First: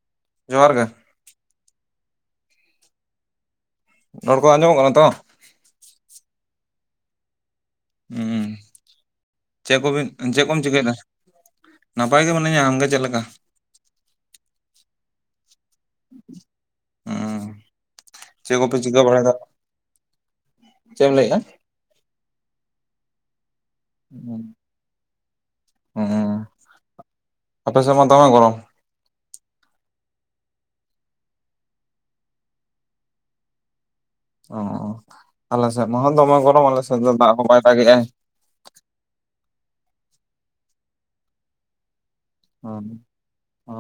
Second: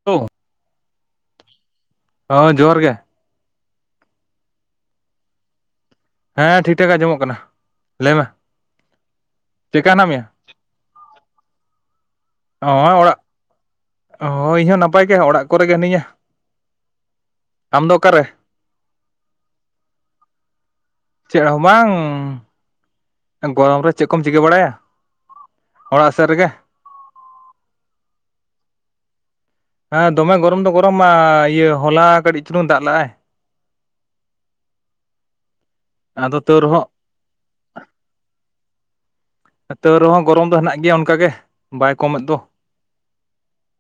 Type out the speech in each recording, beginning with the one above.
[unintelligible] ᱡᱚᱦᱟᱨ ᱜᱮ ᱦᱚᱸ ᱡᱚᱦᱟᱨ ᱜᱮ ᱨᱚᱲ ᱠᱚ ᱟᱸᱡᱚᱢᱚᱜ ᱠᱟᱱᱟ ᱛᱚ ᱾ ᱦᱮᱸ ᱴᱷᱤᱠ-ᱴᱷᱟᱠ ᱟᱸᱡᱚᱢᱚᱜ ᱠᱟᱱᱟ ᱾ ᱩᱸ ᱪᱮᱫ ᱪᱮᱫᱠᱟ ᱠᱚᱵᱤᱱ ᱦᱮᱱᱟᱜ ᱢᱮᱭᱟ? ᱪᱮᱫ ᱠᱚᱢ ᱪᱤᱠᱟᱹᱭ ᱫᱟ? ᱱᱟᱯᱟᱭ ᱜᱮ ᱢᱱᱟᱹᱧᱟ ᱟᱢ ᱜᱮ ᱪᱮᱫ ᱞᱮᱠᱟ? ᱚ ᱤᱧ ᱦᱚᱸ ᱱᱟᱯᱟᱭ ᱜᱮ ᱚᱲᱟᱜ ᱠᱚᱨᱮ ᱜᱮ ᱦᱮᱱᱟᱹᱧᱟ ᱾ ᱩᱸ ᱚᱠᱟᱨᱮ? ᱪᱮᱫ ᱠᱚᱯᱮ ᱪᱤᱠᱟᱹ ᱵᱟᱲᱟᱭᱫᱟ? ᱪᱮᱢ ᱞᱟᱹᱭᱼᱟ? ᱪᱮᱫ ᱦᱚᱸ ᱵᱟᱝ ᱜᱚᱨᱚᱢ ᱨᱮ ᱪᱮᱫ ᱠᱚᱢ ᱪᱤᱠᱟᱹ ᱵᱟᱲᱟᱭᱟ ᱾ ᱦᱩᱸ ᱟᱯᱮ ᱥᱮᱫ ᱢᱟ ᱫᱚᱢᱮ ᱜᱚᱨᱚᱢ ᱾ ᱦᱮᱸ ᱫᱚᱢᱮ ᱜᱚᱨᱚᱢ ᱫᱚ ᱜᱚᱨᱚᱢᱟ ᱤᱭᱟᱹ ᱦᱚᱞᱟ ᱠᱟᱹᱴᱤᱡ ᱪᱩᱞᱩᱝ ᱫᱟᱜ ᱞᱟᱜ-ᱟᱭ ᱚ ᱟᱞᱮ ᱥᱮᱫ ᱢᱟ ᱦᱟᱸᱜ ᱫᱚᱢᱮ ᱟᱫᱚ ᱛᱟᱹᱣ ᱜᱚᱨᱚᱢ ᱟᱞᱮ ᱨᱮᱦᱚᱸ ᱥᱮᱫ ᱫᱚ ᱫᱟᱜ ᱦᱚᱸ ᱵᱟᱭ ᱫᱟᱜᱽ ᱮᱜ-ᱟᱭ ᱛᱟᱹᱣ ᱨᱮᱦᱚᱸ ᱜᱚᱨᱚᱢ ᱫᱚ ᱦᱮᱱᱟᱜ ᱜᱮᱭᱟ ᱚᱱᱠᱟᱜ ᱜᱮ ᱵᱟᱭ ᱠᱚᱢᱮᱫ ᱫᱚ ᱚ ᱚ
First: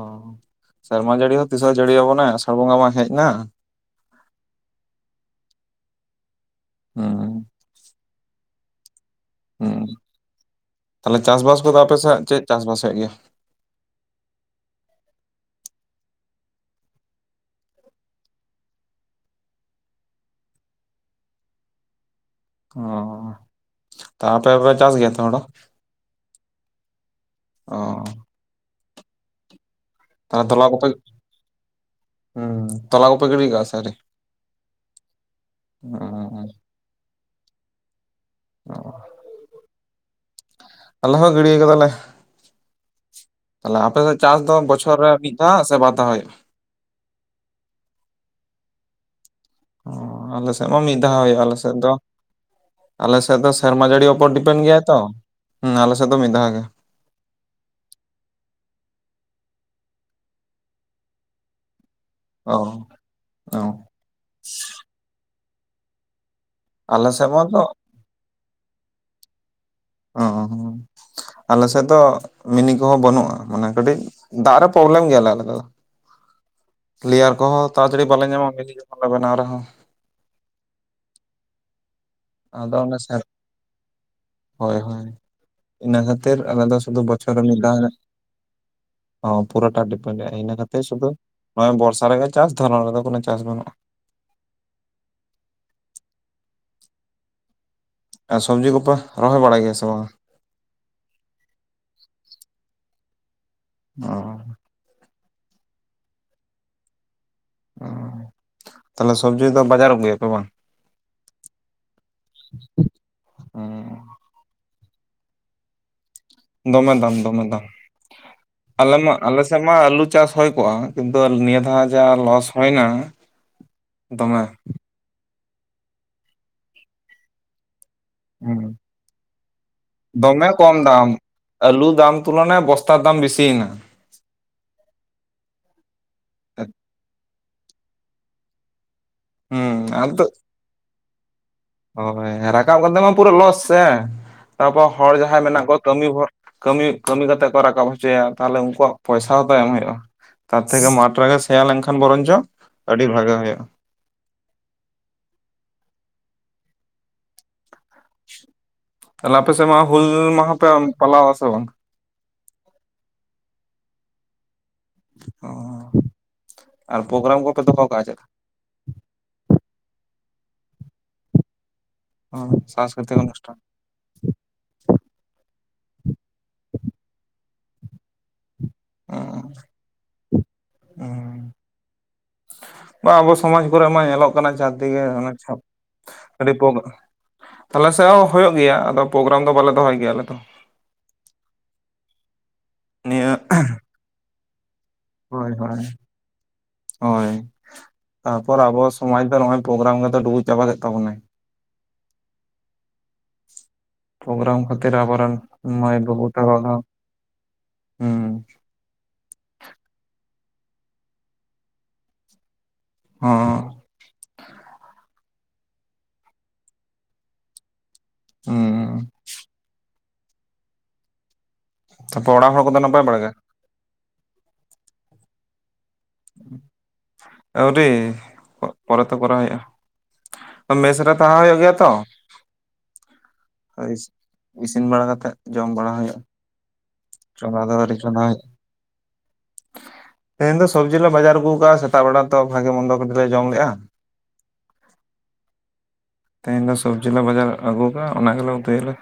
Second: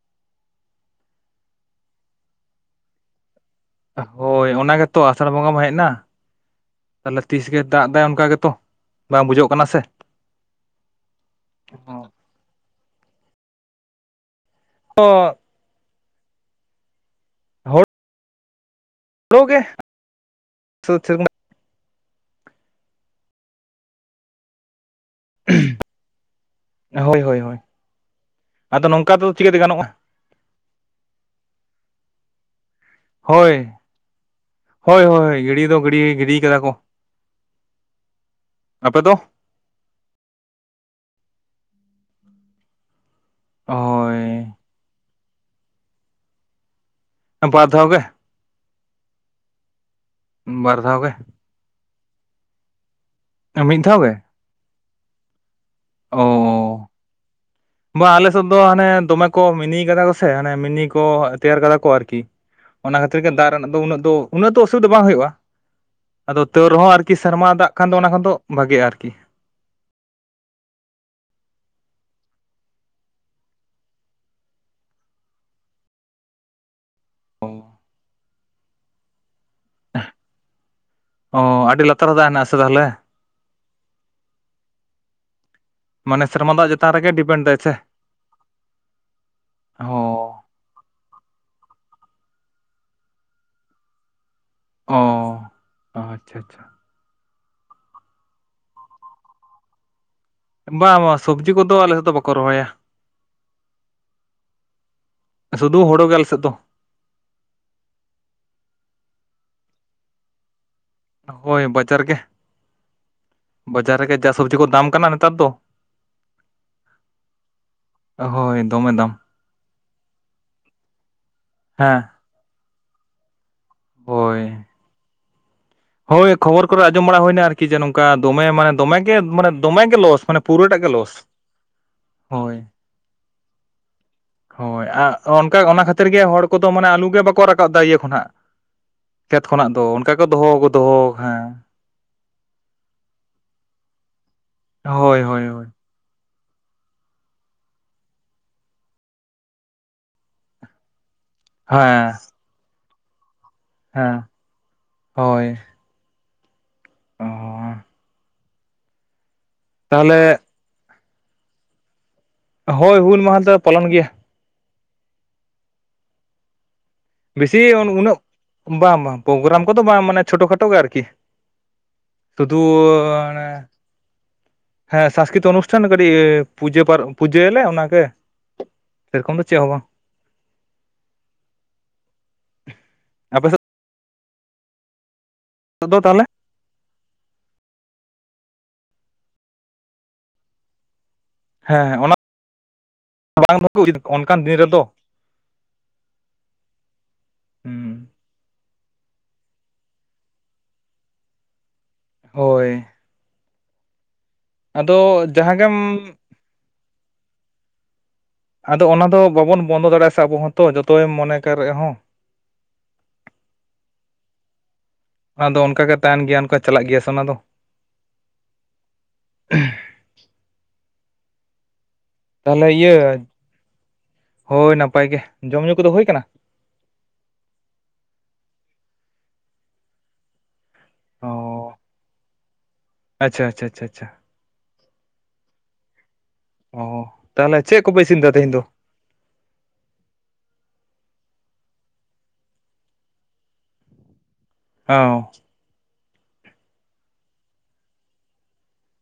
ᱥᱮᱨᱢᱟ ᱡᱟᱹᱲᱤ ᱦᱚᱸ ᱛᱤᱥᱚᱜ ᱮ ᱡᱟᱹᱲᱤᱭᱟᱵᱚᱱᱟ ᱟᱥᱟᱲ ᱵᱚᱸᱜᱟ ᱢᱟ ᱦᱮᱡ ᱮᱱᱟ ᱦᱚᱭ ᱚᱱᱟ ᱜᱮᱛᱚ ᱟᱥᱟᱲ ᱵᱚᱸᱜᱟ ᱢᱟ ᱦᱮᱡ ᱱᱟ ᱛᱟᱦᱞᱮ ᱦᱩᱸ ᱛᱤᱥ ᱜᱮ ᱫᱟᱜ ᱫᱟᱭ ᱚᱱᱠᱟ ᱜᱮᱛᱚ ᱵᱟᱝ ᱵᱩᱡᱷᱟᱹᱜ ᱠᱟᱱᱟ ᱥᱮ ᱦᱩᱸ ᱛᱟᱦᱞᱮ ᱪᱟᱥᱵᱟᱥ ᱠᱚᱫᱚ ᱟᱯᱮ ᱥᱮᱫ ᱪᱮᱫ ᱪᱟᱥ ᱵᱟᱥ ᱦᱩᱭᱩᱜ ᱜᱮᱭᱟ? ᱚ ᱨᱚ ᱜᱮ ᱥᱩ ᱪᱟᱹᱨ ᱨᱮᱱᱟᱜ ᱚ ᱛᱚ ᱟᱯᱮ ᱯᱮ ᱪᱟᱥ ᱜᱮᱭᱟ ᱛᱚ ᱦᱚᱲᱚ ᱦᱚᱭ ᱦᱚᱭ ᱦᱚᱭ ᱟᱫᱚ ᱱᱚᱝᱠᱟ ᱫᱚ ᱪᱤᱠᱟᱹᱛᱮ ᱜᱟᱱᱚᱜᱼᱟ᱾ ᱛᱟ ᱛᱚᱞᱟ ᱠᱚᱯᱮ ᱦᱩᱸ ᱛᱚᱞᱟ ᱠᱚᱯᱮ ᱜᱤᱲᱤ ᱠᱟᱜ-ᱟ ᱥᱮ ᱟᱹᱣᱨᱤ ᱦᱚᱭ ᱦᱚᱭ ᱜᱤᱲᱤ ᱫᱚ ᱜᱤᱲᱤ ᱚ ᱜᱤᱰᱤ ᱠᱟᱫᱟ ᱠᱚ ᱟᱯᱮ ᱫᱚ ᱟᱞᱮ ᱦᱚᱸ ᱜᱤᱲᱤᱭ ᱠᱟᱫᱟᱞᱮ ᱛᱟᱦᱞᱮ ᱟᱯᱮ ᱥᱮᱫ ᱪᱟᱥ ᱦᱳᱭ ᱫᱚ ᱵᱚᱪᱷᱚᱨ ᱨᱮ ᱢᱤᱫ ᱫᱷᱟᱣ ᱥᱮ ᱵᱟᱨ ᱫᱷᱟᱣ ᱦᱩᱭᱩᱜᱼᱟ? ᱵᱟᱨ ᱫᱷᱟᱣ ᱜᱮ ᱚ ᱟᱞᱮ ᱥᱮᱫ ᱢᱟ ᱵᱟᱨ ᱢᱤᱫ ᱫᱷᱟᱣ ᱜᱮ ᱦᱚᱭᱚᱜᱼᱟ ᱟᱞᱮ ᱥᱮᱫ ᱫᱚ ᱟᱞᱮ ᱥᱮᱫ ᱫᱚ ᱢᱤᱫ ᱥᱮᱨᱢᱟ ᱫᱷᱟᱣ ᱡᱟᱹᱲᱤ ᱜᱮ ᱩᱯᱚᱨ ᱛᱟᱹᱱ ᱜᱮᱭᱟ ᱛᱚ ᱦᱚᱸ ᱟᱞᱮᱮᱥᱮᱫ ᱫᱚ ᱢᱤᱫ ᱫᱷᱟᱣ ᱜᱮ ᱵᱟ ᱟᱞᱮ ᱥᱮᱫ ᱫᱚ ᱦᱟᱱᱮ ᱫᱚᱢᱮ ᱠᱚ ᱢᱤᱱᱤ ᱠᱟᱫᱟ ᱠᱚ ᱥᱮ ᱦᱟᱱᱮ ᱢᱤᱱᱤ ᱠᱚ ᱛᱮᱭᱟᱨ ᱠᱟᱫᱟ ᱠᱚ ᱟᱨᱠᱤ ᱚ ᱚᱱᱟ ᱠᱷᱟᱹᱛᱤᱨ ᱜᱮ ᱫᱟᱜ ᱚ ᱨᱮᱱᱟᱜ ᱫᱚ ᱩᱱᱟᱹᱜ ᱫᱚ ᱩᱱᱟᱹᱜ ᱫᱚ ᱚᱥᱩᱫᱽ ᱵᱟᱝ ᱦᱩᱭᱩᱜᱼᱟ ᱟᱫᱚ ᱛᱟᱹᱣ ᱨᱮᱦᱚᱸ ᱟᱞᱮ ᱟᱨᱠᱤ ᱥᱮᱫ ᱥᱮᱨᱢᱟ ᱢᱟᱛᱚ ᱫᱟᱜ ᱠᱟᱱ ᱫᱚ ᱚᱱᱟ ᱦᱚᱸ ᱛᱚ ᱵᱷᱟᱜᱤᱼᱟ ᱚ ᱟᱞᱮ ᱥᱮᱫ ᱫᱚ ᱢᱤᱱᱤ ᱠᱚᱦᱚᱸ ᱵᱟᱹᱱᱩᱜ-ᱟ ᱢᱟᱱᱮ ᱠᱟᱹᱴᱤᱡ ᱫᱟᱜ ᱨᱮ ᱯᱚᱵᱽᱞᱮᱢ ᱜᱮᱭᱟᱞᱮ ᱟᱞᱮ ᱫᱚ ᱞᱮᱭᱟᱨ ᱠᱚᱦᱚᱸ ᱛᱟᱨᱡᱟᱹᱲᱤ ᱵᱟᱞᱮ ᱧᱟᱢᱟ ᱩᱱᱤ ᱡᱚᱠᱷᱚᱱ ᱞᱮ ᱵᱮᱱᱟᱣ ᱨᱮᱦᱚᱸ ᱚ ᱟᱹᱰᱤ ᱞᱟᱜ ᱟᱫᱚ ᱚᱱᱮ ᱥᱟᱨ ᱦᱚᱭ ᱦᱚᱭ ᱤᱱᱟᱹ ᱢᱟᱱᱮ ᱠᱷᱟᱹᱛᱤᱨ ᱥᱮᱨᱢᱟ ᱟᱞᱮ ᱫᱟᱜ ᱫᱚ ᱪᱮᱛᱟᱱ ᱥᱩᱫᱷᱩ ᱨᱮᱜᱮ ᱵᱚᱪᱷᱚᱨ ᱨᱮ ᱰᱤᱯᱮᱱᱰ ᱫᱟᱭ ᱢᱤᱫ ᱥᱮ ᱫᱷᱟᱣ ᱚ ᱯᱩᱨᱟ ᱴᱟᱵᱽ ᱚ ᱰᱤᱯᱮᱱᱰᱟᱭ ᱤᱱᱟᱹ ᱠᱟᱛ ᱥᱩᱫᱩ ᱱᱚᱜᱚᱭ ᱵᱚᱨᱥᱟ ᱨᱮᱜᱮ ᱪᱟᱥ ᱫᱷᱚᱨᱚᱱ ᱨᱮᱫᱚ ᱠᱚᱱᱚ ᱪᱟᱥ ᱵᱟᱹᱱᱩᱜ-ᱟ ᱚ ᱟᱪᱪᱷᱟ ᱪᱷᱟ ᱟᱨ ᱥᱚᱵᱽᱡᱤ ᱠᱚᱯᱮ ᱨᱚᱦᱚᱭ ᱵᱟᱲᱟᱭ ᱜᱮᱭᱟ ᱥᱮ ᱵᱟᱝ? ᱵᱟᱝ ᱵᱟᱝ ᱥᱚᱵᱡᱤ ᱠᱚᱫᱚ ᱟᱞᱮ ᱥᱮᱫ ᱫᱚ ᱵᱟᱠᱚ ᱨᱚᱦᱚᱭᱟ ᱚ ᱥᱩᱫᱩ ᱦᱩᱲᱚ ᱜᱮᱞ ᱥᱮᱫ ᱫᱚ ᱛᱟᱞᱮ ᱥᱚᱵᱽᱡᱤ ᱫᱚ ᱵᱟᱡᱟᱨ ᱟᱹᱜᱩᱭᱟ ᱠᱚ ᱵᱟᱝ ᱦᱚᱭ ᱵᱟᱡᱟᱨ ᱜᱮ ᱵᱟᱡᱟᱨ ᱨᱮᱜᱮ ᱡᱟ ᱥᱚᱵᱽᱡᱤ ᱠᱚ ᱫᱟᱢ ᱠᱟᱱᱟ ᱱᱮᱛᱟᱨ ᱫᱚ ᱫᱚᱢᱮ ᱫᱟᱢ ᱫᱚᱢᱮ ᱫᱟᱢ ᱚ ᱦᱚᱭ ᱟᱞᱮ ᱢᱟ ᱟᱞᱮ ᱥᱮᱫ ᱢᱟ ᱟᱹᱞᱩ ᱪᱟᱥ ᱦᱚᱭ ᱠᱚᱜ-ᱟ ᱠᱤᱱᱛᱩ ᱱᱤᱭᱟᱹ ᱫᱷᱟᱣ ᱡᱟ ᱦᱮᱸ ᱞᱚᱥ ᱦᱚᱭᱱᱟ ᱫᱚᱢᱮ ᱦᱚᱭ ᱠᱷᱚᱵᱚᱨ ᱠᱚᱨᱮ ᱟᱸᱡᱚᱢ ᱵᱟᱲᱟ ᱦᱩᱭᱱᱟ ᱟᱨ ᱠᱤ ᱡᱮ ᱱᱚᱝᱠᱟ ᱫᱚᱢᱮ ᱢᱟᱱᱮ ᱦᱩᱸ ᱫᱚᱢᱮᱜᱮ ᱢᱟᱱᱮ ᱫᱚᱢᱮᱜᱮ ᱞᱚᱥ ᱢᱟᱱᱮ ᱫᱚᱢᱮ ᱯᱩᱨᱟᱹ ᱠᱚᱢ ᱴᱟᱜ ᱜᱮ ᱫᱟᱢ ᱞᱚᱥ ᱟᱹᱞᱩ ᱫᱟᱢ ᱛᱩᱞᱚᱱᱟ ᱦᱳᱭ ᱵᱚᱥᱛᱟ ᱫᱟᱢ ᱵᱤᱥᱤᱭᱮᱱᱟ ᱦᱚᱭ ᱟᱨ ᱚᱱᱠᱟ ᱚᱱᱟ ᱠᱷᱟᱹᱛᱤᱨ ᱜᱮ ᱦᱚᱲ ᱠᱚᱫᱚ ᱢᱟᱱᱮ ᱟᱹᱞᱩ ᱜᱮ ᱵᱟᱠᱚ ᱨᱟᱠᱟᱵ ᱮᱫᱟ ᱤᱭᱟᱹ ᱠᱷᱚᱱᱟᱜ ᱠᱷᱮᱛ ᱠᱷᱚᱱᱟᱜ ᱫᱚ ᱦᱩᱸ ᱚᱱᱠᱟ ᱠᱚ ᱫᱚᱦᱚ ᱠᱚ ᱫᱚᱦᱚ ᱦᱮᱸ ᱦᱚᱭ ᱨᱟᱠᱟᱵ ᱠᱟᱛᱮ ᱢᱟ ᱯᱩᱨᱟᱹ ᱞᱚᱥ ᱥᱮ ᱛᱟᱯᱚᱨ ᱦᱚᱲ ᱦᱳᱭ ᱡᱟᱦᱟᱸᱭ ᱦᱳᱭ ᱦᱳᱭ ᱢᱮᱱᱟᱜ ᱠᱚ ᱠᱟᱹᱢᱤ ᱵᱷᱚᱨ ᱠᱟᱹᱢᱤ ᱠᱟᱹᱢᱤ ᱠᱟᱛᱮᱜ ᱠᱚ ᱨᱟᱠᱟᱵ ᱦᱚᱪᱚᱭᱟ ᱛᱟᱦᱞᱮ ᱩᱱᱠᱩᱣᱟᱜ ᱯᱚᱭᱥᱟ ᱦᱚᱸ ᱛᱚ ᱮᱢ ᱦᱩᱭᱩᱜᱼᱟ ᱛᱟᱨ ᱛᱷᱮᱠᱮ ᱢᱟᱴᱷ ᱨᱮᱜᱮ ᱥᱮᱭᱟ ᱞᱮᱱᱠᱷᱟᱱ ᱦᱮᱸ ᱵᱚᱨᱚᱱᱡᱚᱜ ᱟᱹᱰᱤ ᱵᱷᱟᱜᱮ ᱦᱩᱭᱩᱜᱼᱟ ᱦᱮᱸ ᱦᱚᱭ [unintelligible] ᱛᱟᱦᱞᱮ ᱟᱯᱮ ᱥᱮᱫ ᱢᱟ ᱦᱩᱞ ᱛᱟᱦᱚᱞᱮ ᱢᱟᱦᱟ ᱯᱮ ᱯᱟᱞᱟᱣᱟ ᱥᱮ ᱵᱟᱝ? ᱦᱳᱭ ᱦᱩᱞ ᱢᱟᱦᱟ ᱫᱚᱞᱮ ᱯᱟᱞᱚᱱ ᱜᱮᱭᱟ ᱾ [unintelligible] ᱟᱨ ᱯᱨᱳᱜᱨᱟᱢ ᱠᱚᱯᱮ ᱵᱮᱥᱤ ᱫᱚᱦᱚ ᱠᱟᱜᱼᱟ ᱪᱮᱫ ᱩᱱᱟᱹᱜ ᱵᱟᱝ ᱵᱟᱝ ᱯᱨᱳᱜᱨᱟᱢ ᱠᱚᱫᱚ ᱵᱟᱝ ᱢᱟᱱᱮ ᱪᱷᱳᱴᱳ ᱠᱷᱟᱴᱚ ᱜᱮ ᱟᱨ ᱠᱤ ᱾ ᱚ ᱥᱟᱝᱥᱠᱨᱤᱛᱤᱠ ᱚᱱᱩᱥᱴᱷᱟᱱ [unintelligible] ᱦᱮᱸ ᱥᱟᱥᱠᱨᱤᱛ ᱚᱱᱩᱥᱴᱷᱟᱱ ᱠᱟᱹᱴᱤᱡ ᱯᱩᱡᱟᱹ ᱯᱩᱡᱟᱹᱭᱟᱞᱮ ᱚᱱᱟᱜᱮ ᱥᱮᱭᱨᱚᱠᱚᱢ ᱫᱚ ᱪᱮᱫ ᱦᱚᱸ ᱵᱟᱝ ᱾ [unintelligible] ᱵᱟᱝ ᱟᱵᱚ ᱟᱯᱮ ᱥᱚᱢᱟᱡᱽ ᱠᱚᱨᱮ ᱢᱟ ᱧᱮᱞᱚᱜ ᱠᱟᱱᱟ [unintelligible] ᱪᱷᱟᱯ [unintelligible] ᱫᱚ ᱛᱟᱦᱚᱞᱮ ᱟᱹᱰᱤ [unintelligible] ᱛᱟᱦᱞᱮ ᱥᱮᱜ ᱦᱚᱸ ᱦᱩᱭᱩᱜ ᱜᱮᱭᱟ ᱟᱫᱚ ᱯᱨᱳᱜᱨᱟᱢ ᱫᱚ ᱵᱟᱞᱮ ᱫᱚᱦᱚᱭ ᱜᱮᱭᱟ ᱟᱞᱮ ᱫᱚ ᱾ ᱦᱮᱸ ᱱᱤᱭᱟᱹ [unintelligible] [unintelligible] ᱚᱱᱠᱟᱱ ᱫᱤᱱ ᱨᱮᱫᱚ ᱦᱳᱭ ᱦᱳᱭ ᱦᱳᱭ ᱦᱩᱸ ᱛᱟᱯᱚᱨ ᱟᱵᱚ ᱥᱚᱢᱟᱡ ᱫᱚ ᱱᱚᱜᱚᱭ ᱯᱨᱳᱜᱨᱟᱢ ᱜᱮᱫᱚ ᱰᱩᱵᱩᱡ ᱪᱟᱵᱟ ᱠᱮᱫ ᱛᱟᱵᱚᱱᱟᱭ ᱾ ᱦᱚᱭ ᱯᱨᱳᱜᱽᱨᱟᱢ ᱠᱷᱟᱹᱛᱤᱨ ᱟᱵᱚ ᱨᱮᱱ ᱡᱟᱦᱟᱸ ᱜᱮᱢ ᱢᱟᱹᱭ ᱵᱹᱵᱩ ᱛᱮᱠᱚ ᱫᱚ ᱦᱩᱸ ᱟᱫᱚ ᱚᱱᱟ ᱫᱚ ᱵᱟᱵᱚᱱ ᱵᱚᱱᱫᱚ ᱫᱟᱲᱮᱭᱟᱜᱼᱟ ᱥᱮ ᱟᱵᱚ ᱦᱚᱸᱛᱚ ᱡᱚᱛᱚᱭᱮᱢ ᱢᱚᱱᱮ ᱠᱮ ᱨᱮᱦᱚᱸ ᱾ ᱦᱚᱸ ᱚᱱᱟ ᱫᱚ ᱚᱱᱠᱟ ᱜᱮ ᱛᱟᱦᱮᱱ ᱜᱮᱭᱟ ᱚᱱᱠᱟ ᱪᱟᱞᱟᱜ ᱜᱮᱭᱟ ᱥᱮ ᱚᱱᱟ ᱫᱚ ᱦᱩᱸ ᱛᱟᱯᱚᱨ ᱚᱲᱟᱜ ᱦᱚᱲ ᱛᱟᱦᱚᱞᱮ ᱠᱚᱫᱚ ᱤᱭᱟᱹ ᱱᱟᱯᱟᱭ ᱵᱟᱲᱟ ᱜᱮ ᱦᱳᱭ ᱱᱟᱯᱟᱭ ᱜᱮ ᱾ ᱡᱚᱢ ᱧᱩ ᱠᱚᱫᱚ ᱦᱳᱭ ᱟᱠᱟᱱᱟ? ᱟᱹᱣᱨᱤ ᱯᱚᱨᱮ ᱛᱮ ᱠᱚᱨᱟᱣ ᱦᱩᱭᱩᱜᱼᱟ ᱾ ᱢᱮᱥ ᱨᱮ ᱚ ᱛᱟᱦᱮᱸ ᱦᱩᱭᱩᱜ ᱜᱮᱭᱟ ᱛᱚ ᱾ ᱟᱪᱪᱷᱟ ᱟᱪᱪᱷᱟ ᱟᱪᱪᱷᱟ ᱟᱪᱪᱷᱟ ᱤᱥᱤᱱ ᱵᱟᱲᱟ ᱠᱟᱛᱮᱜ ᱡᱚᱢ ᱵᱟᱲᱟ ᱦᱩᱭᱩᱜᱼᱟ ᱾ ᱚ ᱛᱟᱦᱚᱞᱮ ᱪᱮᱫ ᱠᱚᱯᱮ ᱤᱥᱤᱱ ᱮᱫᱟ ᱦᱩᱭᱩᱜᱼᱟ ᱛᱮᱦᱮᱧ ᱫᱚ? ᱛᱮᱦᱮᱧ ᱫᱚ ᱥᱚᱵᱽᱡᱤ ᱞᱮ ᱵᱟᱡᱟᱨ ᱟᱹᱜᱩ ᱟᱠᱟᱫᱟᱼᱟ ᱾ ᱥᱮᱛᱟᱜ ᱵᱮᱲᱟ ᱛᱚ ᱵᱷᱟᱜᱤ ᱢᱚᱱᱫᱚ ᱠᱟᱴᱤᱡ ᱞᱮ ᱡᱚᱢ ᱞᱮᱜᱼᱟ ᱾ ᱚᱻ ᱛᱮᱦᱮᱧ ᱫᱚ ᱥᱚᱵᱽᱡᱤ ᱞᱮ ᱵᱟᱡᱟᱨ ᱟᱹᱜᱩ ᱠᱟᱜᱼᱟ ᱚᱱᱟ ᱜᱮᱞᱮ ᱩᱛᱩᱭᱟᱞᱮ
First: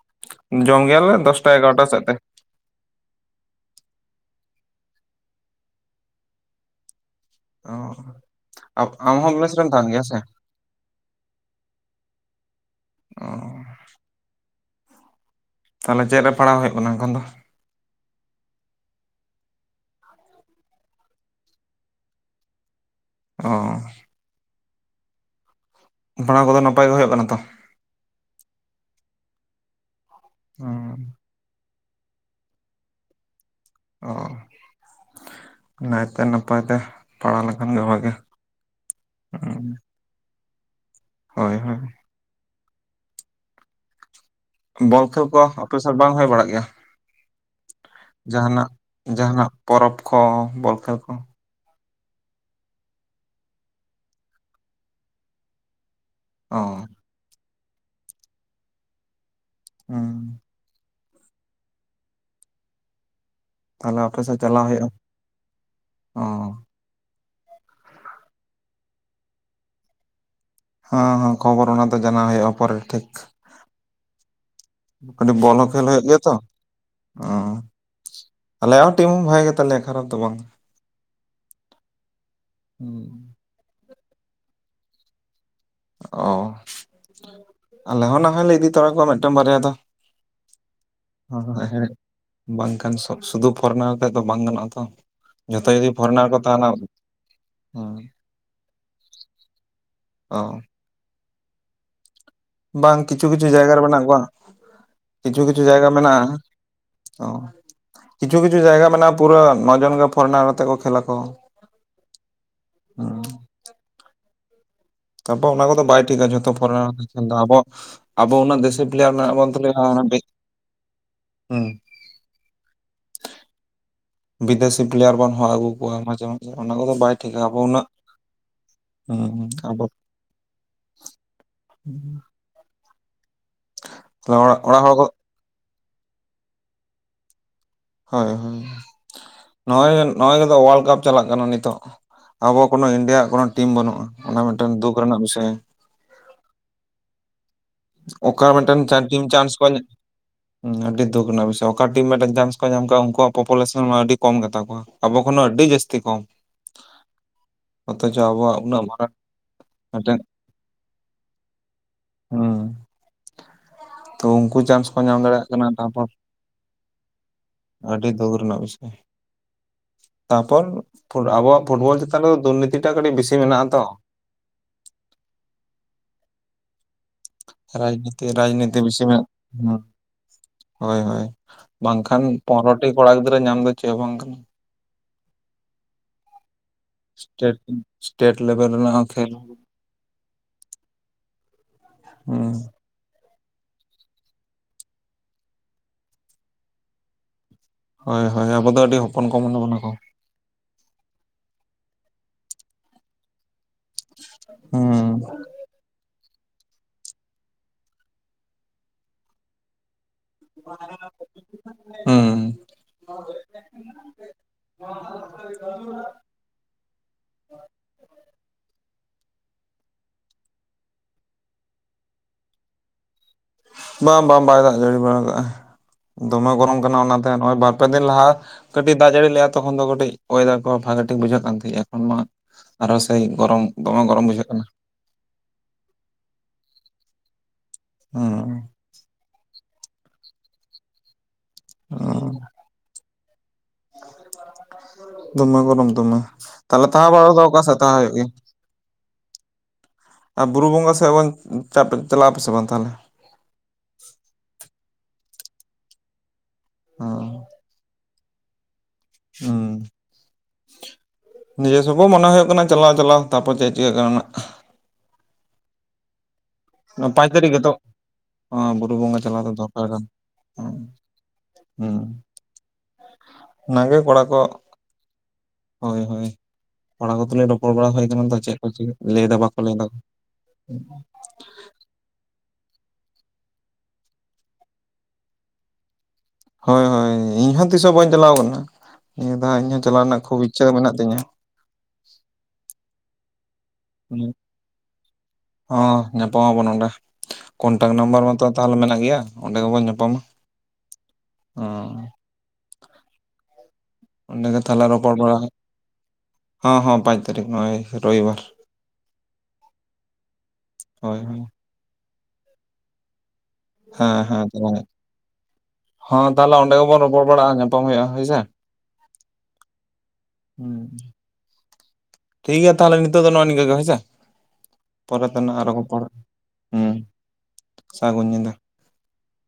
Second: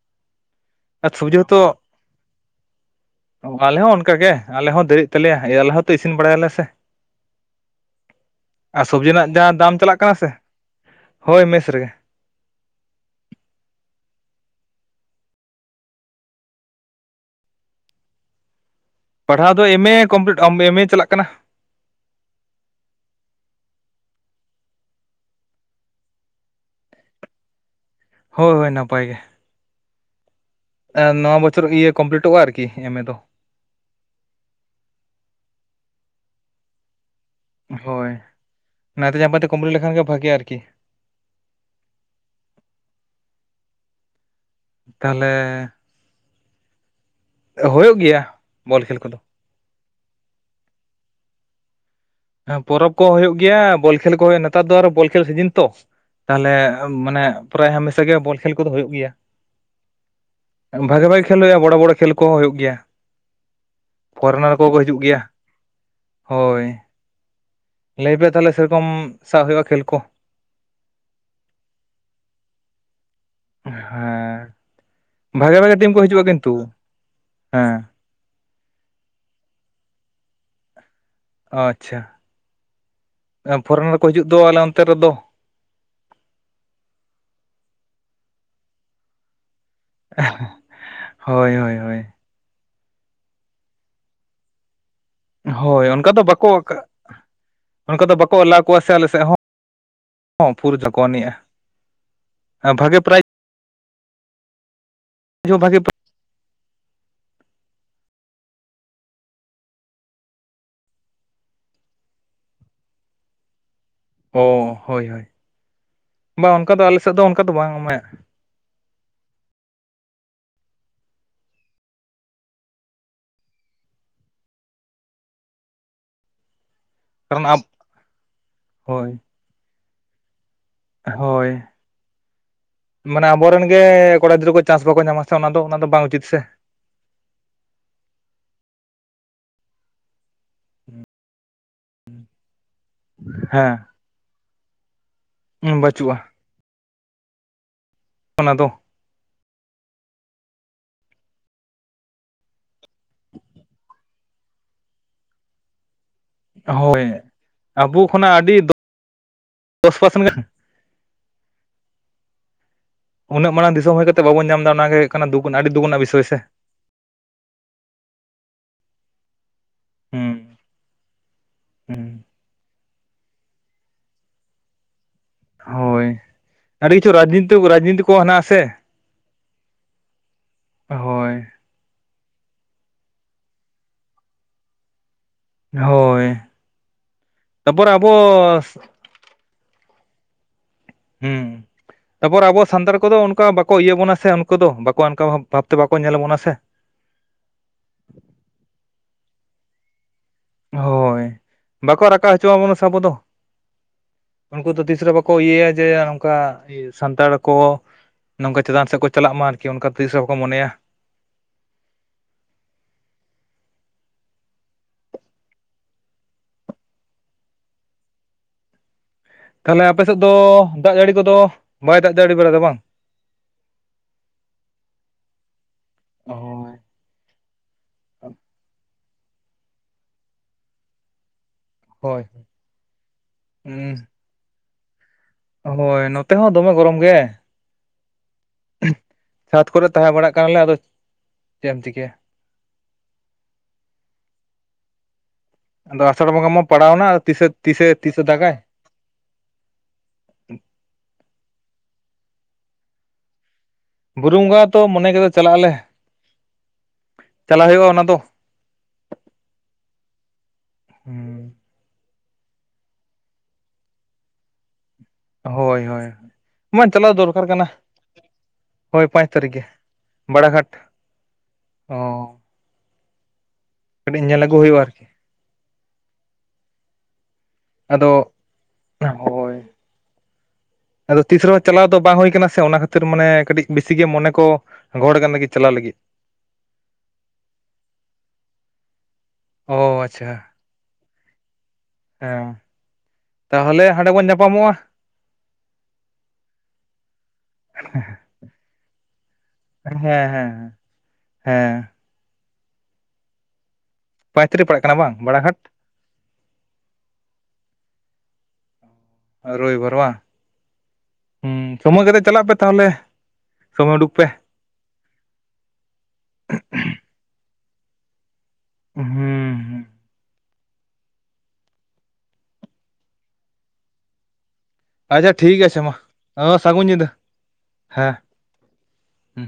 ᱾ ᱡᱚᱢ ᱜᱮᱭᱟ ᱟᱨ ᱞᱮ ᱥᱚᱵᱽᱡᱤ ᱫᱚᱥᱴᱟ ᱮᱜᱟᱨᱚᱴᱟ ᱥᱮᱫ ᱛᱮ ᱾ ᱚ ᱟᱞᱮ ᱦᱚᱸ ᱚᱱᱠᱟ ᱜᱮ ᱟᱞᱮ ᱦᱚᱸ ᱫᱮᱨᱤᱜ ᱛᱟᱞᱮᱭᱟ ᱟᱞᱮ ᱦᱚᱸᱛᱚ ᱤᱥᱤᱱ ᱵᱟᱲᱟᱭᱟᱞᱮ ᱥᱮ ᱾ ᱚ ᱟᱨ ᱥᱚᱵᱽᱡᱤ ᱟᱢ ᱦᱚᱸ ᱨᱮᱱᱟᱜ ᱡᱟ ᱢᱮᱥ ᱨᱮᱢ ᱫᱟᱢ ᱛᱟᱦᱮᱱ ᱪᱟᱞᱟᱜ ᱜᱮᱭᱟ ᱠᱟᱱᱟ ᱥᱮ, ᱦᱚᱭ ᱢᱮᱥ ᱨᱮᱜᱮ ᱾ ᱚ ᱛᱟᱦᱚᱞᱮ ᱪᱮᱫ ᱨᱮ ᱯᱟᱲᱟᱣ ᱦᱩᱭᱩᱜ ᱠᱟᱱᱟ ᱮᱱᱠᱷᱚᱱ ᱫᱚ? ᱯᱟᱲᱦᱟᱣ ᱫᱚ ᱮᱢᱮ ᱠᱚᱢᱯᱞᱤᱴ ᱮᱢᱮ ᱪᱟᱞᱟᱜ ᱠᱟᱱᱟ ᱾ ᱚᱻ ᱯᱟᱲᱦᱟᱣ ᱠᱚᱫᱚ ᱱᱟᱯᱟᱭ ᱜᱮ ᱦᱩᱭᱩᱜ ᱠᱟᱱᱟ ᱛᱚ? ᱦᱚᱭ ᱦᱚᱭ ᱱᱟᱯᱟᱭ ᱜᱮ ᱾ ᱦᱩᱸ ᱱᱚᱣᱟ ᱵᱚᱪᱷᱚᱨ ᱤᱭᱟᱹ ᱠᱚᱢᱯᱞᱤᱴᱚᱜᱼᱟ ᱟᱨᱠᱤ ᱮᱢᱮ ᱫᱚ ᱾ ᱚ ᱱᱟᱭᱛᱮ ᱱᱟᱯᱟᱭ ᱛᱮ ᱾ ᱯᱟᱲᱦᱟᱣ ᱞᱮᱠᱷᱟᱱ ᱜᱮ ᱦᱳᱭ ᱵᱷᱟᱜᱮ ᱾ ᱱᱟᱭᱛᱮ ᱱᱟᱯᱟᱭᱛᱮ ᱠᱚᱢᱯᱞᱤᱴ ᱜᱮ ᱵᱷᱟᱜᱮ ᱟᱨᱠᱤ ᱾ ᱦᱚᱭ ᱦᱚᱭ ᱵᱚᱞ ᱠᱦᱮᱞ ᱠᱚ ᱛᱟᱦᱚᱞᱮ ᱟᱯᱮ ᱥᱮᱫ ᱵᱟᱝ ᱦᱩᱭ ᱵᱟᱲᱟᱜ ᱜᱮᱭᱟ? ᱦᱳᱭᱳᱜ ᱜᱮᱭᱟ ᱡᱟᱦᱟᱱᱟᱜ ᱵᱚᱞ ᱠᱷᱮᱞ ᱠᱚᱫᱚ ᱡᱟᱦᱟᱱᱟᱜ ᱯᱚᱨᱚᱵᱽ ᱠᱚ ᱵᱚᱞ ᱠᱷᱮᱞ ᱠᱚ ᱦᱮᱸ ᱯᱚᱨᱚᱵᱽ ᱠᱚ ᱦᱩᱭᱩᱜ ᱜᱮᱭᱟ ᱵᱚᱞ ᱠᱷᱮᱞ ᱠᱚ ᱦᱩᱭᱩᱜᱼᱟ ᱱᱮᱛᱟᱨ ᱫᱚ ᱟᱨᱚ ᱵᱚᱞ ᱠᱷᱮᱞ ᱥᱤᱡᱤᱱ ᱛᱚ ᱾ ᱛᱟᱦᱚᱞᱮ ᱚ ᱢᱟᱱᱮ ᱯᱩᱨᱟᱹ ᱦᱟᱢᱮᱥᱟ ᱜᱮ ᱵᱚᱞ ᱠᱷᱮᱞ ᱠᱚᱫᱚ ᱦᱩᱭᱩᱜ ᱜᱮᱭᱟ? ᱦᱮᱸ ᱵᱷᱟᱜᱮ ᱵᱷᱟᱜᱮ ᱠᱷᱮᱞ ᱦᱩᱭᱩᱜᱼᱟ ᱵᱚᱲᱚ ᱵᱚᱲᱚ ᱠᱷᱮᱞ ᱠᱚᱦᱚᱸ ᱦᱩᱭᱩᱜ ᱜᱮᱭᱟ ᱾ ᱛᱟᱦᱚᱞᱮ ᱟᱯᱮ ᱥᱮᱫ ᱯᱷᱚᱨᱮᱱᱟᱨ ᱪᱟᱞᱟᱣ ᱠᱚᱠᱚ ᱦᱩᱭᱩᱜᱼᱟ ᱦᱤᱡᱩᱜ ᱜᱮᱭᱟ ᱚ᱾ ᱦᱚᱭ ᱾ ᱞᱟᱹᱭ ᱯᱮ ᱛᱟᱦᱚᱞᱮ ᱥᱮᱨᱚᱠᱚᱢ ᱥᱟᱵ ᱦᱩᱭᱩᱜᱼᱟ ᱠᱷᱮᱞ ᱠᱚ ᱾ ᱦᱚᱸ ᱦᱚᱸ ᱠᱷᱚᱵᱚᱨ ᱚᱱᱟ ᱫᱚ ᱡᱟᱱᱟᱣ ᱦᱩᱭᱩᱜᱼᱟ ᱯᱚᱨᱮ ᱛᱮᱡ ᱦᱮᱸ ᱠᱟᱹᱰᱤ ᱵᱚᱞ ᱵᱷᱟᱜᱮ ᱦᱚᱸ ᱵᱷᱟᱜᱮ ᱠᱷᱮᱞ ᱴᱤᱢ ᱠᱚ ᱦᱩᱭᱩᱜ ᱜᱮᱭᱟ ᱦᱤᱡᱩᱜᱼᱟ ᱛᱚ ᱠᱤᱱᱛᱩ ᱚᱸ ᱦᱮᱸ ᱟᱞᱮᱭᱟᱜ ᱦᱚᱸ ᱴᱤᱢ ᱵᱷᱟᱜᱮ ᱜᱮᱛᱟᱞᱮᱭᱟ ᱠᱷᱟᱨᱟᱯ ᱫᱚ ᱵᱟᱝ ᱟᱪᱪᱷᱟ ᱯᱷᱚᱨᱱᱟ ᱨᱮᱠᱚ ᱦᱤᱡᱩᱜ ᱫᱚ ᱟᱞᱮ ᱚᱱᱛᱮ ᱨᱮᱫᱚ ᱚ ᱟᱞᱮ ᱦᱚᱸ ᱱᱟᱦᱟᱭ ᱞᱮ ᱤᱫᱤ ᱛᱟᱨᱟ ᱠᱚᱣᱟ ᱢᱤᱫᱴᱟᱝ ᱵᱟᱨᱭᱟ ᱫᱚ ᱦᱳᱭ ᱦᱳᱭ [unintelligible] ᱦᱳᱭ ᱵᱟᱝᱠᱷᱟᱱ ᱥᱚᱛ ᱥᱩᱫᱷᱩ ᱯᱷᱚᱨᱮ ᱟᱛᱮ ᱫᱚ ᱵᱟᱝ ᱜᱟᱱᱚᱜᱼᱟ ᱛᱚ ᱡᱚᱛᱚ ᱦᱳᱭ ᱡᱩᱫᱤ ᱚᱱᱠᱟ ᱫᱚ ᱯᱷᱚᱨᱱᱟᱨ ᱠᱚ ᱵᱟᱠᱚ ᱛᱟᱦᱮᱱᱟ ᱟᱠᱟᱜ ᱦᱩᱸ ᱚᱱᱠᱟ ᱫᱚ ᱵᱟᱠᱚ ᱠᱚ ᱮᱞᱟᱣ ᱠᱚᱣᱟ ᱥᱮ ᱟᱞᱮ ᱥᱮᱫ ᱚ ᱦᱚᱸ ᱯᱷᱩᱨ ᱡᱷᱚᱠᱚᱣᱱᱤᱡᱼᱟ ᱵᱟᱝ ᱠᱤᱪᱷᱩ ᱠᱤᱪᱷᱩ ᱡᱟᱭᱜᱟ ᱨᱮ ᱢᱮᱱᱟᱜ ᱠᱚᱣᱟ ᱠᱤᱪᱷᱩ ᱦᱚᱸ ᱠᱤᱪᱷᱩ ᱵᱷᱟᱜᱮ ᱡᱟᱭᱜᱟ ᱢᱮᱱᱟᱜᱼᱟ ᱚ ᱠᱤᱪᱷᱩ ᱠᱤᱪᱷᱩ ᱡᱟᱭᱜᱟ ᱢᱮᱱᱟᱜᱼᱟ ᱯᱩᱨᱟᱹ ᱱᱚ ᱡᱚᱱ ᱜᱮ ᱯᱷᱚᱨᱮᱱᱟᱨ ᱠᱟᱛᱮᱫ ᱠᱚ ᱠᱷᱮᱞᱟᱠᱚ ᱚ ᱦᱳᱭ ᱦᱳᱭ ᱛᱟᱯᱚᱨ ᱚᱱᱟ ᱠᱚᱫᱚ ᱵᱟᱭ ᱴᱷᱤᱠᱟ ᱡᱚᱛᱚ ᱵᱟᱝ ᱚᱱᱠᱟ ᱯᱷᱚᱨᱮᱱᱟᱨ ᱠᱚ ᱟᱞᱮ ᱥᱮᱫ ᱨᱮᱱ ᱫᱚ ᱚᱱᱠᱟ ᱟᱵᱚ ᱵᱟᱝ ᱟᱵᱚ ᱩᱱᱟᱜ ᱫᱮᱥᱤ ᱯᱞᱮᱭᱟᱨ ᱢᱮᱱᱟᱜ ᱵᱚᱱ ᱛᱩᱞᱩᱡ ᱦᱚᱸ ᱵᱮᱠ ᱦᱩᱸ ᱵᱤᱫᱮᱥᱤ ᱯᱞᱮᱭᱟᱨ ᱵᱚᱱ ᱦᱚ ᱦᱚ ᱟᱹᱜᱩ ᱠᱚᱣᱟ ᱢᱟᱡᱷᱮ ᱢᱟᱡᱷᱮ ᱚᱱᱟ ᱠᱚᱫᱚ ᱵᱟᱭ ᱴᱷᱤᱠᱟ ᱟᱵᱚ ᱠᱟᱨᱚᱱ ᱩᱱᱟᱹᱜ ᱦᱳᱭ ᱦᱩᱸ ᱟᱵᱚ ᱦᱳᱭ ᱢᱟᱱᱮ ᱟᱵᱚᱨᱮᱱ ᱜᱮ ᱠᱚᱲᱟ ᱜᱤᱫᱽᱨᱟᱹ ᱚᱲᱟᱜ ᱠᱚ ᱪᱟᱥ ᱚᱲᱟᱜ ᱦᱚᱲ ᱵᱟᱠᱚ ᱧᱟᱢᱟ ᱥᱮ ᱚᱱᱟᱫᱚ ᱚᱱᱟ ᱫᱚ ᱵᱟᱝ ᱩᱪᱤᱛ ᱥᱮ ᱦᱳᱭ ᱦᱳᱭ ᱱᱚᱜ ᱚᱭ ᱱᱚᱜ ᱚᱭ ᱜᱚᱫᱚ ᱚᱣᱟᱨᱞ ᱠᱟᱯ ᱪᱟᱞᱟᱜ ᱠᱟᱱᱟ ᱱᱤᱛᱚᱜ ᱟᱵᱚ ᱠᱳᱱᱚ ᱤᱱᱰᱤ ᱭᱟᱜ ᱠᱳᱱᱳ ᱴᱤᱢ ᱵᱟᱹᱱᱩᱜᱼᱟ ᱚᱱᱟ ᱢᱤᱫ‌ ᱴᱮᱱ ᱫᱩᱠ ᱨᱮᱱᱟᱜ ᱵᱤᱥᱚᱭ ᱦᱩ ᱵᱟᱹᱪᱩᱜᱼᱟ ᱚᱠᱟ ᱚᱱᱟ ᱢᱤᱫ ᱫᱚ ᱴᱟᱱ ᱪᱟᱨᱡᱤᱝ ᱪᱟᱱᱥ ᱵᱟᱱ ᱧᱟ ᱩ ᱟᱹᱰᱤ ᱫᱩᱠ ᱨᱮᱱᱟᱜ ᱵᱤᱥᱚᱭ ᱚᱠᱟ ᱴᱤᱢ ᱢᱤᱫ ᱴᱟᱱ ᱪᱟᱱᱥ ᱠᱚ ᱧᱟᱢ ᱠᱟᱜᱼᱟ ᱩᱱᱠᱩᱣᱟᱜ ᱯᱚᱯᱚᱞᱮᱥᱚᱱ ᱢᱟ ᱟᱹᱰᱤ ᱠᱚᱢ ᱜᱮᱛᱟ ᱠᱚᱣᱟ ᱟᱵᱚ ᱠᱷᱚᱱ ᱦᱚᱸ ᱟᱹᱰᱤ ᱡᱟᱹᱥᱛᱤ ᱠᱚᱢ ᱦᱳᱭ ᱟᱵᱚ ᱚᱛᱷᱚᱪᱚ ᱠᱷᱚᱱᱟᱜ ᱟᱹᱰᱤ ᱟᱵᱚᱣᱟᱜ ᱩᱱᱟᱹᱜ ᱢᱟᱨᱟᱝ ᱫᱚᱥ ᱢᱤᱫ ᱴᱮᱱ ᱯᱟᱨᱥᱮᱱ ᱜᱟᱱ ᱦᱩᱸ ᱩᱱᱟᱹᱜ ᱢᱟᱲᱟᱝ ᱫᱤᱥᱚᱢ ᱦᱳᱭ ᱠᱟᱫ ᱛᱚ ᱩᱱᱠᱩ ᱪᱟᱱᱥ ᱠᱚ ᱧᱟᱢ ᱫᱟᱲᱮᱭᱟᱜ ᱠᱟᱱᱟ ᱛᱟᱯᱚᱨ ᱥᱮ ᱟᱹᱰᱤ ᱫᱩᱠ ᱨᱮᱱᱟᱜ ᱵᱤᱥᱚᱭ ᱦᱩᱸ ᱛᱟᱯᱚᱨ ᱯᱷᱩᱴ ᱟᱵᱚᱣᱟᱜ ᱯᱷᱩᱴᱵᱚᱞ ᱪᱮᱛᱟᱱ ᱨᱮᱫᱚ ᱫᱩᱨᱱᱤᱛᱤᱴᱟᱜ ᱠᱟᱹᱴᱤᱡ ᱵᱮᱥᱤ ᱢᱮᱱᱟᱜᱼᱟ ᱛᱚ ᱦᱳᱭ ᱟᱹᱰᱤ ᱠᱤᱪᱷᱩ ᱨᱟᱡᱽᱱᱤᱛᱤ ᱨᱟᱡᱽᱱᱤᱛᱤ ᱠᱚ ᱦᱮᱱᱟᱜᱼᱟ ᱥᱮ [unintelligible] ᱦᱳᱭ ᱦᱳᱭ ᱵᱟᱝ ᱠᱷᱟᱱ ᱯᱚᱱᱨᱚᱴᱤ ᱠᱚᱲᱟ ᱜᱤᱫᱽᱨᱟᱹ ᱧᱟᱢ ᱫᱚ ᱪᱮᱫ ᱦᱚᱸ ᱵᱟᱝ ᱠᱟᱱᱟ ᱦᱳᱭ ᱥᱴᱮᱴ ᱩᱸᱜ ᱛᱟᱯᱚᱨ ᱟᱵᱚ ᱥᱴᱮᱴ ᱞᱮᱵᱮᱞ ᱨᱮᱱᱟᱜ ᱦᱚᱸ ᱠᱷᱮᱞ ᱦᱩᱸ ᱛᱟᱯᱚᱨ ᱦᱩᱸ ᱟᱵᱚ ᱥᱟᱱᱛᱟᱲ ᱠᱚᱫᱚ ᱚᱱᱠᱟ ᱵᱟᱠ ᱵᱟᱠᱚ ᱤᱭᱟᱹ ᱵᱚᱱᱟ ᱥᱮ ᱩᱱᱠᱩ ᱫᱚ ᱵᱟᱠᱚ ᱚᱱᱠᱟ ᱵᱷᱟᱵᱽ ᱵᱷᱟᱵᱽᱛᱮ ᱵᱟᱠᱚ ᱧᱮᱞ ᱵᱚᱱᱟ ᱥᱮ ᱦᱳᱭ ᱦᱳᱭ ᱟᱵᱚ ᱫᱚ ᱟᱹᱰᱤ ᱦᱚᱯᱚᱱ ᱠᱚ ᱢᱚᱱᱮ ᱵᱚᱱᱟ ᱠᱚ ᱦᱳᱭ ᱵᱟᱠᱚ ᱨᱟᱠᱟᱵ ᱦᱚᱪᱚᱣᱟᱵᱚᱱᱟ ᱥᱮ ᱟᱵᱚ ᱫᱚ ᱩᱱᱠᱩ ᱫᱚ ᱛᱤᱥ ᱨᱮ ᱦᱩᱸ ᱵᱟᱠᱚ ᱤᱭᱟᱹᱭᱟ ᱡᱮ ᱚᱱ ᱚᱱᱠᱟ ᱤᱭᱟᱹ ᱥᱟᱱᱛᱟᱲ ᱠᱚ ᱱᱚᱝᱠᱟ ᱪᱮᱛᱟᱱ ᱥᱮᱫ ᱠᱚ ᱪᱟᱞᱟᱜ ᱢᱟ ᱟᱨᱠᱤ ᱚᱱᱠᱟ ᱛᱤᱥ ᱦᱚᱸ ᱵᱟᱠᱚ ᱢᱚᱱᱮᱭᱟ ᱦᱩᱸ ᱛᱟᱦᱚᱞᱮ ᱟᱯᱮ ᱥᱮᱫ ᱫᱚ ᱫᱟᱜ ᱡᱟᱹᱲᱤ ᱠᱚᱫᱚ ᱵᱟᱭ ᱫᱟᱜ ᱫᱟᱹᱲᱤ ᱵᱟᱲᱟᱭᱮᱫᱟ ᱵᱟᱝ ᱵᱟᱝ ᱵᱟᱝ ᱵᱟᱭ ᱫᱟᱜ ᱡᱟᱹᱲᱤ ᱵᱟᱲᱟ ᱠᱟᱜᱼᱟ ᱫᱚᱢᱮ ᱜᱚᱨᱚᱢ ᱦᱳᱭ ᱠᱟᱱᱟ ᱚᱱᱟᱛᱮ ᱱᱚᱜᱚᱭ ᱵᱟᱨ ᱯᱮ ᱫᱤᱱ ᱞᱟᱦᱟ ᱠᱟᱹᱴᱤᱡ ᱫᱟᱜ ᱡᱟᱹᱲᱤ ᱞᱮᱼᱟ ᱛᱚᱠᱷᱚᱱ ᱫᱚ ᱠᱟᱹᱴᱤᱡ ᱚᱭᱮᱫᱟᱨ ᱠᱚ ᱯᱷᱟᱜᱟ ᱴᱷᱤᱠ ᱵᱩᱡᱷᱟᱹᱜ ᱠᱟᱱ ᱛᱟᱦᱤᱜᱼᱟ ᱦᱳᱭ [unintelligible] ᱫᱚᱢᱮ ᱜᱚᱨᱚᱢ ᱵᱩᱡᱷᱟᱹᱜ ᱠᱟᱱᱟ ᱦᱳᱭ ᱱᱚᱛᱮ ᱦᱚᱸ ᱫᱚᱢᱮ ᱜᱚᱨᱚᱢ ᱜᱮ ᱦᱩᱸ ᱩᱸᱜᱽ ᱪᱷᱟᱛ ᱠᱚᱨᱮ ᱛᱟᱦᱮᱸ ᱵᱟᱲᱟᱜ ᱠᱟᱱᱟᱞᱮ ᱟᱫᱚ ᱪᱮᱫ ᱮᱢ ᱪᱤᱠᱟᱹᱭᱟ ᱦᱩᱸ ᱫᱚᱢᱮ ᱜᱚᱨᱚᱢ ᱟᱫᱚ ᱫᱚᱢᱮ ᱟᱥᱟᱲ ᱵᱚᱸᱜᱟ ᱢᱟ ᱛᱟᱦᱞᱮ ᱛᱟᱦᱮ ᱯᱟᱲᱟᱣᱱᱟ ᱟᱫᱚ ᱵᱟᱲᱟ ᱫᱚ ᱛᱤᱥᱮ ᱚᱠᱟ ᱥᱮᱫ ᱛᱤᱥᱮ ᱛᱟᱦᱮ ᱦᱩᱭᱩᱜ ᱛᱤᱥᱮ ᱜᱮᱭᱟ ᱫᱟᱜᱟᱭ ᱟᱨ ᱵᱩᱨᱩ ᱵᱚᱸᱜᱟ ᱥᱮᱜ ᱵᱚᱧ ᱫᱟᱜ ᱪᱟᱞᱟᱜ ᱟᱯᱮ ᱥᱮ ᱵᱟᱝ ᱛᱟᱦᱚᱞᱮ ᱵᱩᱨᱩ ᱵᱚᱸᱜᱟ ᱛᱚ ᱢᱚᱱᱮ ᱠᱮᱫᱟ ᱪᱟᱞᱟᱜ ᱟᱞᱮ, ᱦᱩᱸ ᱪᱟᱞᱟᱣ ᱦᱩᱭᱩᱜᱼᱟ ᱚᱱᱟ ᱫᱚ ᱦᱩᱸᱻᱻ [unintelligible] ᱱᱤᱡᱮᱥ ᱠᱚ ᱢᱚᱱᱮ ᱦᱩᱭᱩᱜ ᱠᱟᱱᱟ ᱪᱟᱞᱟᱣ ᱪᱟᱞᱟᱣ ᱛᱟᱯᱚᱨ ᱪᱮᱫ ᱪᱤᱠᱟᱹ ᱦᱳᱭ ᱦᱳᱭ ᱢᱟ ᱪᱟᱞᱟᱣ ᱱᱚᱣᱟ ᱯᱟᱸᱪ ᱫᱚᱨᱠᱟᱨ ᱛᱟᱹᱨᱤᱠᱷ ᱠᱟᱱᱟ ᱜᱮᱛᱚᱜ ᱵᱩᱨᱩ ᱦᱳᱭ ᱵᱚᱸᱜᱟ ᱯᱟᱸᱪ ᱪᱟᱞᱟᱣ ᱫᱚ ᱛᱟᱹᱨᱤᱠᱷ ᱜᱮ ᱫᱚᱨᱠᱟᱨ ᱠᱟᱱᱟ ᱵᱟᱲᱟᱜᱷᱟᱴ ᱦᱮᱸ ᱦᱮᱸ ᱚ ᱚᱱᱟ ᱜᱮ ᱠᱟᱹᱴᱤᱡ ᱠᱚᱲᱟ ᱠᱚ ᱧᱮᱞ ᱟᱹᱜᱩ ᱦᱩᱭᱩᱜᱼᱟ ᱟᱨᱠᱤ ᱦᱳᱭ ᱦᱳᱭ ᱠᱚᱲᱟ ᱠᱚ ᱛᱩᱞᱩᱡ [unintelligible] ᱨᱯᱚᱲ ᱵᱟᱲᱟ ᱦᱩᱭ ᱠᱟᱱᱟ ᱟᱫᱚ ᱛᱚ ᱪᱮᱫ ᱠᱚ ᱞᱟᱹᱭ ᱮᱫᱟ ᱵᱟᱠᱚ ᱦᱳᱭ ᱞᱟᱹᱭ ᱮᱫᱟ ᱟᱫᱚ ᱛᱤᱥ ᱨᱮᱦᱚᱸ ᱪᱟᱞᱟᱣ ᱫᱚ ᱵᱟᱝ ᱦᱩᱭ ᱟᱠᱟᱱᱟ ᱥᱮ ᱚᱱᱟ ᱠᱷᱟᱹᱛᱤᱨ ᱢᱟᱱᱮ ᱠᱟᱹᱴᱤᱡ ᱵᱮᱥᱤ ᱜᱮ ᱢᱚᱱᱮ ᱠᱚ ᱜᱚᱦᱚᱲᱚᱜ ᱠᱟᱱᱟ ᱪᱟᱞᱟᱣ ᱞᱟᱹᱜᱤᱫ ᱦᱳᱭ ᱦᱳᱭ ᱤᱧ ᱦᱚᱸ ᱛᱤᱥ ᱦᱚᱸ ᱵᱟᱹᱧ ᱪᱟᱞᱟᱣ ᱟᱠᱟᱱᱟ ᱱᱤᱭᱟᱹ ᱫᱷᱟᱣ ᱤᱧ ᱚ ᱦᱚᱸ ᱪᱟᱞᱟᱜ ᱨᱮᱱᱟᱜ ᱠᱷᱩᱵᱽ ᱟᱪᱪᱷᱟ ᱤᱪᱪᱷᱟᱹ ᱢᱮᱱᱟᱜ ᱛᱤᱧᱟᱹ ᱦᱮᱸ ᱛᱟᱦᱚᱞᱮ ᱦᱟᱸᱰᱮ ᱵᱚᱱ ᱧᱟᱯᱟᱢᱚᱜᱼᱟ ᱚᱸᱻ ᱧᱟᱯᱟᱢ ᱟᱵᱚᱱ ᱱᱚᱰᱮ ᱠᱚᱱᱴᱟᱠᱴ ᱱᱟᱢᱵᱟᱨ ᱢᱟᱛᱚ ᱛᱟᱦᱟᱞᱮ ᱢᱮᱱᱟᱜ ᱜᱮᱭᱟ ᱚᱸᱰᱮ ᱜᱮᱵᱚᱱ ᱦᱮᱸ ᱧᱟᱯᱟᱢᱟ ᱦᱮᱸ ᱦᱮᱸ ᱯᱟᱸᱪ ᱚᱸᱰᱮ ᱜᱮ ᱛᱟᱹᱨᱤᱠᱷ ᱯᱟᱲᱟᱜ ᱛᱟᱦᱟᱞᱮ ᱠᱟᱱᱟ ᱵᱟᱝ ᱨᱚᱯᱚᱨ ᱵᱟᱲᱟ ᱵᱟᱲᱟᱜᱷᱟᱴ ᱦᱚᱸ- ᱦᱚᱸ ᱯᱟᱸᱪ ᱛᱟᱨᱤᱠᱷ ᱱᱚᱜᱚᱭ ᱨᱚᱵᱤᱵᱟᱨ ᱨᱚᱭᱤᱵᱟᱨ ᱵᱟᱝ? ᱦᱳᱭ ᱦᱳᱭ ᱦᱩᱸ ᱥᱚᱢᱚᱭ ᱠᱟᱛᱮᱜ ᱪᱟᱞᱟᱜ ᱯᱮ ᱛᱟᱦᱚᱞᱮ ᱥᱚᱢᱚᱭ ᱩᱰᱩᱠ ᱦᱮᱸ ᱯᱮ ᱦᱮᱸ [unintelligible] ᱛᱟᱦᱚᱞᱮ ᱚᱸᱰᱮ ᱜᱮᱵᱚᱱ ᱨᱚᱯᱚᱲ ᱵᱟᱲᱟᱜᱼᱟ ᱧᱟᱯᱟᱢ ᱦᱩᱭᱩᱜᱼᱟ ᱦᱳᱭ ᱥᱮ ᱩᱸᱻᱻᱦᱩᱸᱫ ᱦᱮᱸ [inaudible] ᱴᱷᱤᱠ ᱜᱮᱭᱟ ᱛᱟᱦᱚᱞᱮ ᱱᱤᱛᱚᱜ ᱫᱚ ᱱᱚᱜᱼᱚᱭ ᱱᱤᱝᱠᱹᱟ ᱜᱮ ᱦᱮᱸ ᱥᱮ ᱯᱚᱨᱮ ᱟᱪᱪᱷᱟ ᱛᱮᱱᱟᱜ [unintelligible] ᱴᱷᱤᱠ ᱟᱨ ᱦᱚᱸ ᱟᱪᱷᱮ ᱢᱟ ᱨᱚᱯᱚᱲᱚᱜᱼᱟ, ᱦᱚᱸ ᱦᱩᱸ ᱥᱟᱹᱜᱩᱱ ᱧᱤᱫᱟᱹ ᱦᱮᱸ ᱥᱟᱹᱜᱩᱱ ᱧᱤᱫᱟᱹ ᱦᱩᱸ